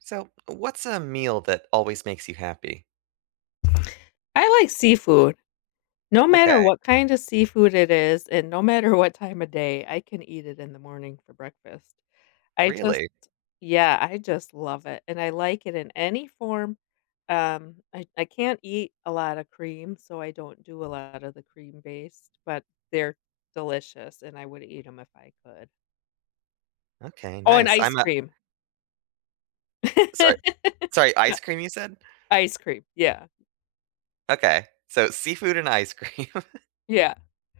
So, what's a meal that always makes you happy? I like seafood. No matter Okay, what kind of seafood it is and no matter what time of day, I can eat it in the morning for breakfast. I just really? Yeah, I just love it, and I like it in any form. I can't eat a lot of cream, so I don't do a lot of the cream-based, but they're delicious, and I would eat them if I could. Okay, Oh, and nice. ice I'm cream. a sorry, Sorry, ice cream you said? Ice cream, yeah, Okay. So, seafood and ice cream. yeah.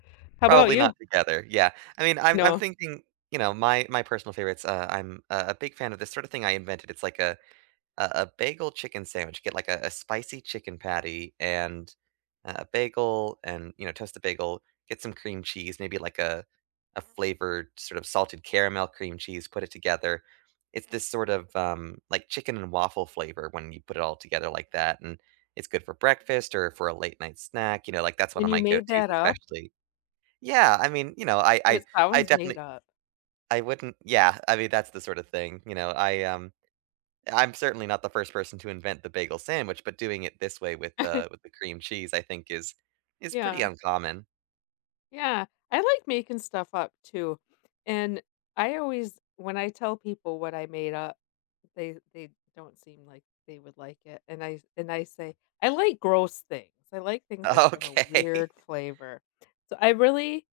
How about Probably not you? together. Yeah. I mean, I'm No, thinking, you know, my personal favorites, I'm a big fan of this sort of thing I invented. It's like a bagel chicken sandwich. Get like a spicy chicken patty and a bagel, and you know, toast the bagel. Get some cream cheese, maybe like a flavored sort of salted caramel cream cheese. Put it together. It's this sort of like chicken and waffle flavor when you put it all together like that, and it's good for breakfast or for a late night snack. You know, like that's one and of you my go made tos, that up? especially. Yeah, I mean, you know, I I It I sounds made definitely up. I wouldn't. Yeah, I mean, that's the sort of thing. You know, I I'm certainly not the first person to invent the bagel sandwich, but doing it this way with the with the cream cheese, I think is pretty Yeah, uncommon. yeah. I like making stuff up too. And I always when I tell people what I made up, they don't seem like they would like it. And I say, "I like gross things. I like things that have a Okay. weird flavor." So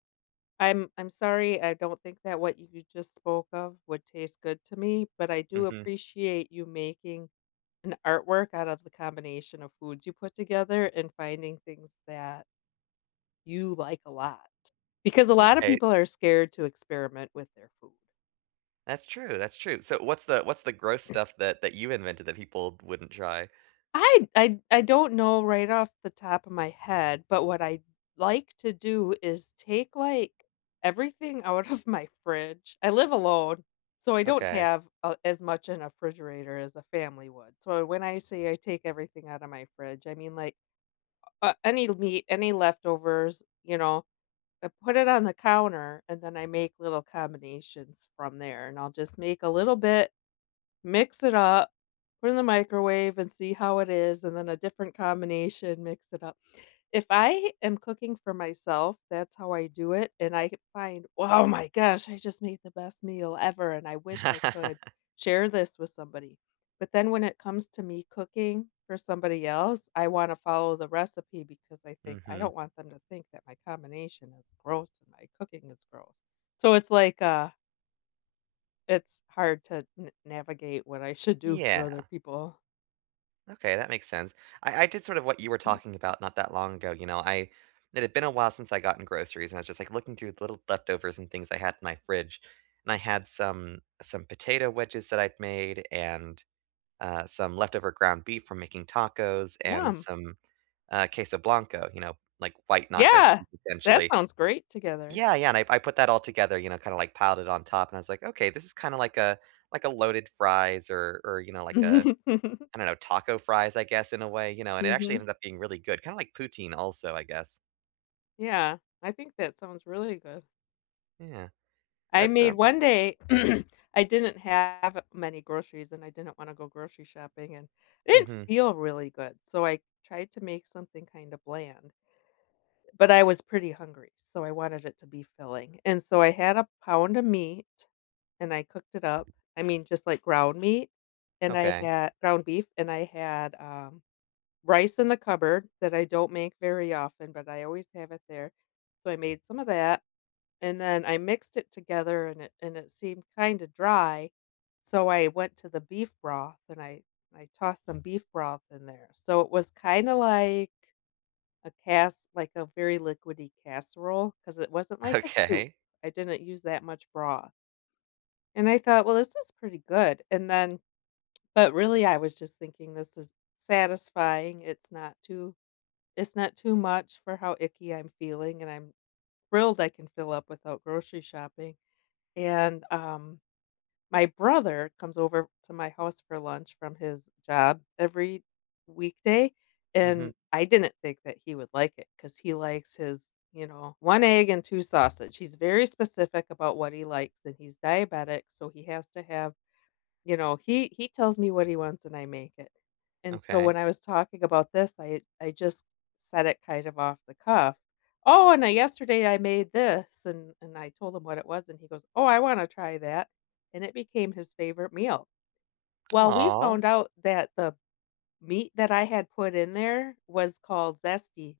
I'm sorry, I don't think that what you just spoke of would taste good to me, but I do Mhm. appreciate you making an artwork out of the combination of foods you put together and finding things that you like a lot. Because a lot of Okay. people are scared to experiment with their food. That's true, that's true. So what's the gross stuff that you invented that people wouldn't try? I don't know right off the top of my head, but what I like to do is take, like, everything out of my fridge. I live alone, so I don't Okay. have a as much in a refrigerator as a family would. So when I say I take everything out of my fridge, I mean, like, any meat, any leftovers, you know? I put it on the counter, and then I make little combinations from there, and I'll just make a little bit, mix it up, put it in the microwave and see how it is, and then a different combination, mix it up. If I am cooking for myself, that's how I do it, and I find, "Oh my gosh, I just made the best meal ever, and I wish I could share this with somebody." But then when it comes to me cooking for somebody else, I wanna follow the recipe because I think I Mhm. don't want them to think that my combination is gross and my cooking is gross. So it's like, it's hard to n navigate what I should do for Yeah. other people. Okay, that makes sense. I did sort of what you were Mm. talking about not that long ago, you know, I it had been a while since I gotten groceries, and I was just, like, looking through the little leftovers and things I had in my fridge, and I had some potato wedges that I'd made and, some leftover ground beef from making tacos and Yum. some, queso blanco, you know, like, white nacho Yeah. cheese, That essentially. sounds great together. Yeah, yeah, and I put that all together, you know, kinda, like, piled it on top, and I was like, "Okay, this is kinda like a loaded fries or, you know, like a I don't know, taco fries, I guess, in a way, you know, and it actually Mhm. ended up being really good, kinda like poutine also, I guess." Yeah. I think that sounds really good. Yeah, I but, made one day, I didn't have many groceries, and I didn't wanna go grocery shopping, and I didn't Mhm, feel really good, so I tried to make something kinda bland. But I was pretty hungry, so I wanted it to be filling, and so I had a pound of meat, and I cooked it up. I mean, just like ground meat, and I okay, had ground beef, and I had, rice in the cupboard that I don't make very often, but I always have it there. So I made some of that, and then I mixed it together, and it seemed kinda dry, so I went to the beef broth, and I tossed some beef broth in there. So it was kinda like a cast like a very liquidy casserole because it wasn't like a soup. okay. I didn't use that much broth, and I thought, "Well, this is pretty good," and then but really, I was just thinking, "This is satisfying, it's not too much for how icky I'm feeling, and I'm thrilled I can fill up without grocery shopping," and, my brother comes over to my house for lunch from his job every weekday, Mhm, and I didn't think that he would like it because he likes his, you know, 1 egg and 2 sausage. He's very specific about what he likes, and he's diabetic, so he has to have you know, he tells me what he wants and I make it. And so okay. when I was talking about this, I just said it kind of off the cuff. "Oh, and I yesterday I made this," and I told him what it was, and he goes, "Oh, I wanna try that," and it became his favorite meal. Well, we Aw, found out that the meat that I had put in there was called zesty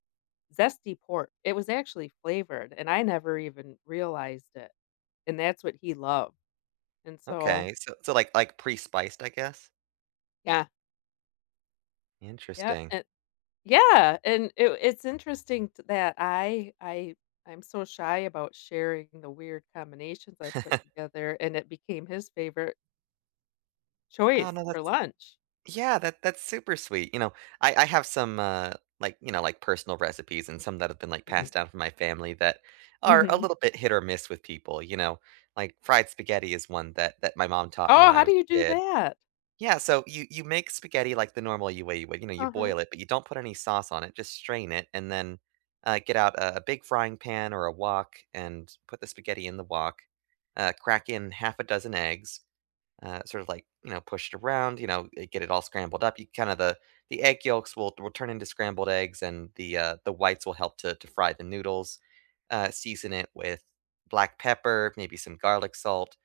zesty pork. It was actually flavored, and I never even realized it, and that's what he loved, and so okay, so, so, like, pre-spiced, I guess? yeah, yeah, Interesting. and yeah, and it's interesting t that I I'm so shy about sharing the weird combinations I put together, and it became his favorite Oh, choice no, for that's lunch. yeah, that that's super sweet, you know, I have some, like, you know, like, personal recipes and some that have been, like, Mhm. passed down from my family that are a Mhm. little bit hit or miss with people, you know? Like, fried spaghetti is one that my mom taught me "Oh, when I how do was you a do kid. that?" Yeah, so you make spaghetti like the normal you way you would. You know, you Uh-huh. boil it, but you don't put any sauce on it. Just strain it, and then get out a big frying pan or a wok and put the spaghetti in the wok. Crack in half a dozen eggs, sort of like you know pushed around you know get it all scrambled up you kind of the egg yolks will turn into scrambled eggs and the whites will help to fry the noodles season it with black pepper maybe some garlic salt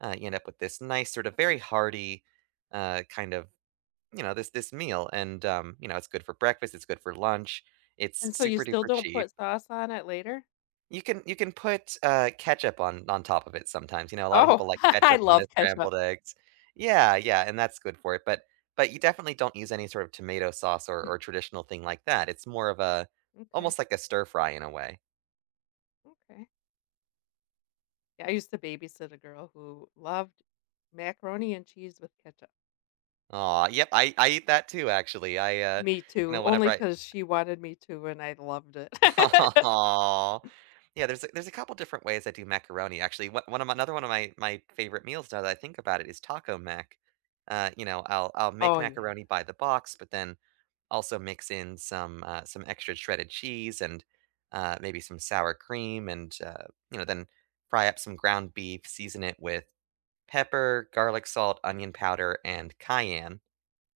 you end up with this nice sort of very hearty kind of you know this this meal and you know it's good for breakfast it's good for lunch it's "And so you super still duper don't cheap put sauce on it later?" You can put, ketchup on top of it sometimes, you know, a lot of "Oh, people like I ketchup on their love ketchup." scrambled eggs. Yeah, yeah, and that's good for it, but you definitely don't use any sort of tomato sauce or traditional thing like that, it's more of a "Okay, almost like a stir fry in a way. okay." Yeah, I used to babysit a girl who loved macaroni and cheese with ketchup. Aw, yep, I eat that too, actually, I, Me you too, know, whenever only I because she wanted me to, and I loved it. Aw. Yeah, there's a couple different ways I do macaroni, actually, one one of my another one of my my favorite meals now that I think about it is taco mac. You know, I'll make Oh, yeah. macaroni by the box, but then also mix in some extra shredded cheese and, maybe some sour cream and, you know, then fry up some ground beef, season it with pepper, garlic salt, onion powder, and cayenne.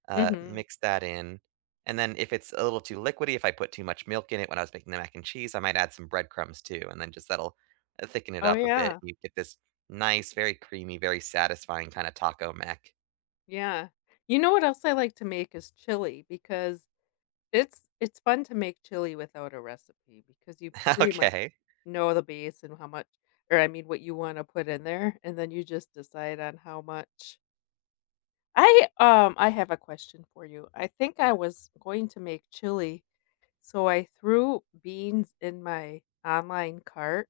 Mhm. Mix that in, and then if it's a little too liquidy, if I put too much milk in it when I was making the mac and cheese, I might add some breadcrumbs too, and then just that'll thicken it Oh, up a bit. yeah. You get this nice, very creamy, very satisfying kind of taco mac. Yeah. You know what else I like to make is chili because it's fun to make chili without a recipe because you pretty much Okay. know the base and how much or I mean what you wanna put in there, and then you just decide on how much. I have a question for you. I think I was going to make chili, so I threw beans in my online cart.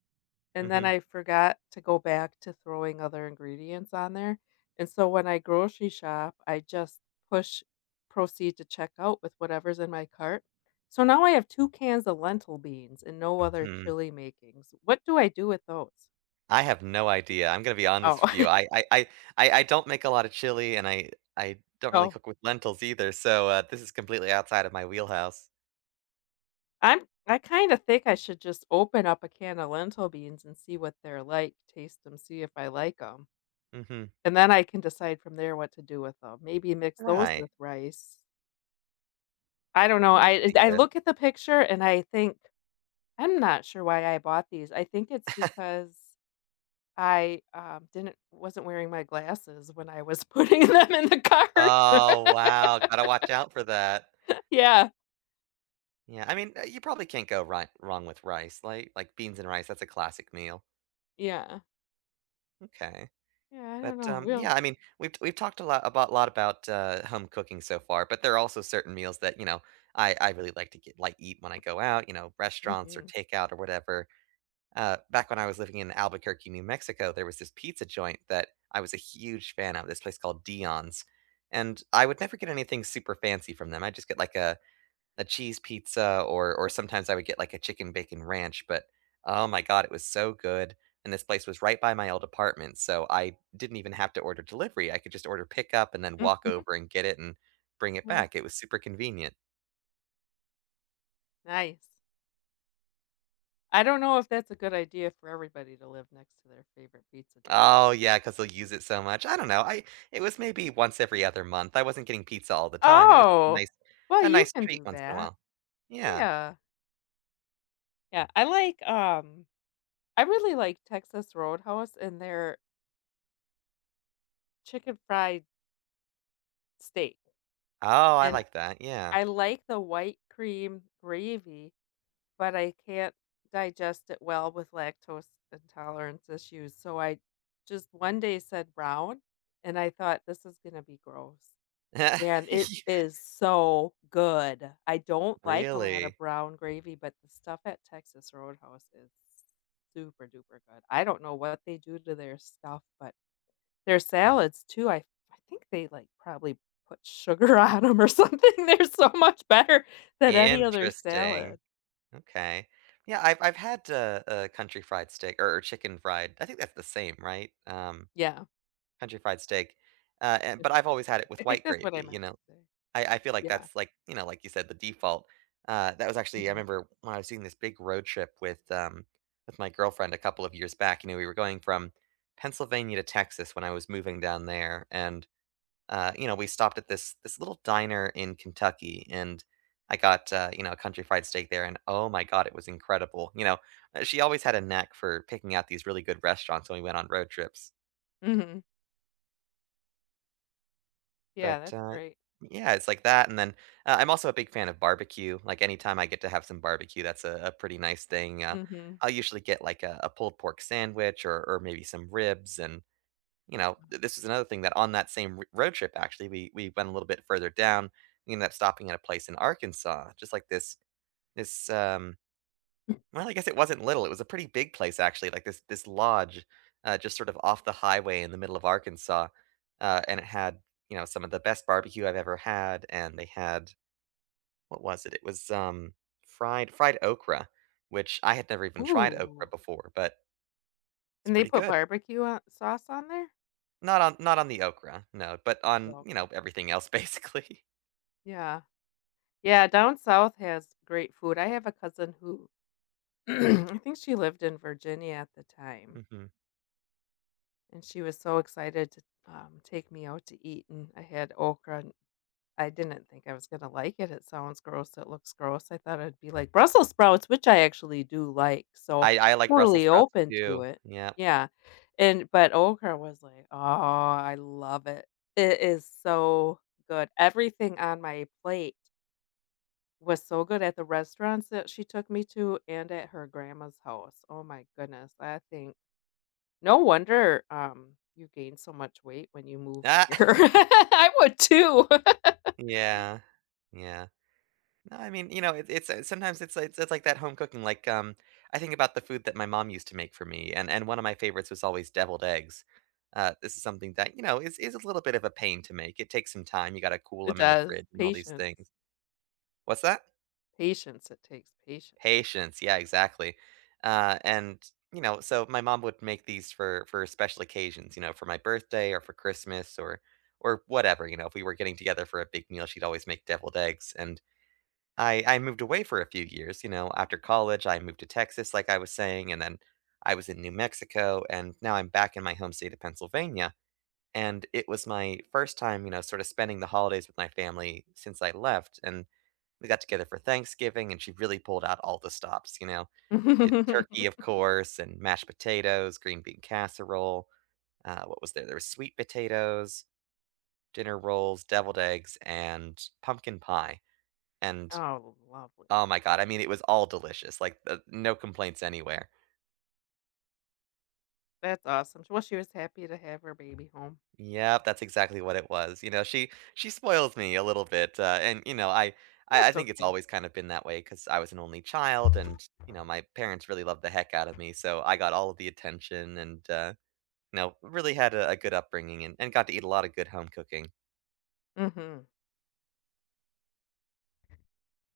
And then Mhm. I forgot to go back to throwing other ingredients on there, and so when I grocery shop, I just push proceed to check out with whatever's in my cart. So now I have 2 cans of lentil beans and no other Hmm, chili makings. What do I do with those? I have no idea. I'm gonna be Oh, honest with you. I I I I I don't make a lot of chili, and I don't really oh, cook with lentils either, so, this is completely outside of my wheelhouse. I kinda think I should just open up a can of lentil beans and see what they're like, taste them, see if I like them, Mhm. and then I can decide from there what to do with them. Maybe mix those Right. with rice. I don't know, It would I be I good. look at the picture and I think, "I'm not sure why I bought these." I think it's because I, didn't wasn't wearing my glasses when I was putting them in the cart. Oh, wow. Gotta watch out for that. Yeah, Yeah, I mean, you probably can't go right wrong with rice, like beans and rice, that's a classic meal. yeah, Okay. yeah, I don't But, know, we'll yeah, I mean, we've talked a lot about, home cooking so far, but there are also certain meals that, you know, I really like to get like, eat when I go out, you know, restaurants or mhm, takeout or whatever. Back when I was living in Albuquerque, New Mexico, there was this pizza joint that I was a huge fan of, this place called Dion's, and I would never get anything super fancy from them. I just get, like, a cheese pizza or sometimes I would get like a chicken bacon ranch, but oh my god, it was so good. And this place was right by my old apartment, so I didn't even have to order delivery. I could just order pickup and then walk over and get it and bring it yeah, back. It was super convenient. nice. I don't know if that's a good idea for everybody to live next to their favorite pizza joint, Oh though. yeah, because they'll use it so much. I don't know. I it was maybe once every other month. I wasn't getting pizza all the time. It was just Oh, well, a you nice can treat do once in a that. while. Yeah. Yeah, yeah, I like, I really like Texas Roadhouse and their chicken fried steak, Oh, I and like that. Yeah. I like the white cream gravy, but I can't digest it well with lactose intolerance issues, so I just one day said brown, and I thought, "This is gonna be gross," and it is so good. I don't like a lot Really of brown gravy, but the stuff at Texas Roadhouse is super duper good. I don't know what they do to their stuff, but their salads too, I think they, like, probably put sugar on them or something, they're so much better than any other salad. interesting. Okay. Yeah, I've had a country fried steak or chicken fried. I think that's the same, right? Yeah, Country fried steak. And, which but is I've pretty always had it nice. with I think white that's what I gravy. You meant to know, say. I feel like Yeah, that's like you know, like you said, the default. That was actually I mhm, remember when I was doing this big road trip with my girlfriend a couple of years back. You know, we were going from Pennsylvania to Texas when I was moving down there, and you know, we stopped at this little diner in Kentucky, and I got you know a country fried steak there, and oh my god, it was incredible. You know, she always had a knack for picking out these really good restaurants when we went on road trips. mhm, yeah, But that's great. yeah, it's like that, and then I'm also a big fan of barbecue. Like anytime I get to have some barbecue, that's a pretty nice thing. Mhm, I'll usually get like a pulled pork sandwich or maybe some ribs, and you know, th this is another thing that on that same r road trip, actually, we went a little bit further down. We ended up stopping at a place in Arkansas, just like this well, I guess it wasn't little, it was a pretty big place, actually, like this lodge, just sort of off the highway in the middle of Arkansas, and it had, you know, some of the best barbecue I've ever had, and they had what was it? It was, fried okra, which I had never even tried okra ooh, before, but it's and they pretty put good. barbecue on sauce on there? Not on not on the okra, no, but on, Oh, you know, okay. everything else, basically. Yeah. Yeah, down south has great food. I have a cousin who I think she lived in Virginia at the time, Mhm. and she was so excited to, take me out to eat, and I had okra. I didn't think I was gonna like it. It sounds gross, it looks gross. I thought it'd be like Brussels sprouts, which I actually do like, so I like Brussels totally sprouts open to too. it. Yep. Yeah, and but okra was like, "Oh, I love it." It is so good. Everything on my plate was so good at the restaurants that she took me to and at her grandma's house. Oh my goodness, I think no wonder, you gain so much weight when you move Ah! here. I would too. Yeah. Yeah. No, I mean, you know, it it's, sometimes it's like that home cooking, like, I think about the food that my mom used to make for me, and one of my favorites was always deviled eggs. This is something that, you know, is a little bit of a pain to make. It takes some time, you gotta cool It them in the does. fridge and all these Patience. things. What's that? Patience, it takes patience. Patience, yeah, exactly. And you know, so my mom would make these for special occasions, you know, for my birthday or for Christmas or whatever, you know, if we were getting together for a big meal, she'd always make deviled eggs. And I moved away for a few years, you know, after college, I moved to Texas like I was saying, and then I was in New Mexico and now I'm back in my home state of Pennsylvania. And it was my first time, you know, sort of spending the holidays with my family since I left. And we got together for Thanksgiving, and she really pulled out all the stops, you know? Did turkey, of course, and mashed potatoes, green bean casserole, what was there? There was sweet potatoes, dinner rolls, deviled eggs, and pumpkin pie, and, Oh, lovely. oh my god, I mean, it was all delicious, like, no complaints anywhere. That's awesome. Well, she was happy to have her baby home. Yep, that's exactly what it was. You know, she spoils me a little bit, and you know, I, I That's think it's okay. always kind of been that way because I was an only child, and you know, my parents really loved the heck out of me, so I got all of the attention, and you know, really had a good upbringing, and got to eat a lot of good home cooking. Mhm.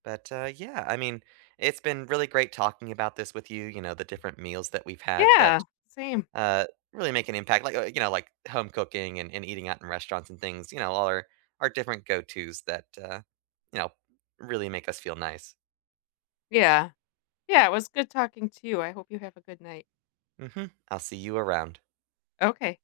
But yeah, I mean, it's been really great talking about this with you. You know, the different meals that we've had Yeah, that same. uh, really make an impact. Like you know, like home cooking and eating out in restaurants and things. You know, all our different go tos that you know really make us feel nice. Yeah. Yeah, it was good talking to you. I hope you have a good night. Hmm, I'll see you around. Okay.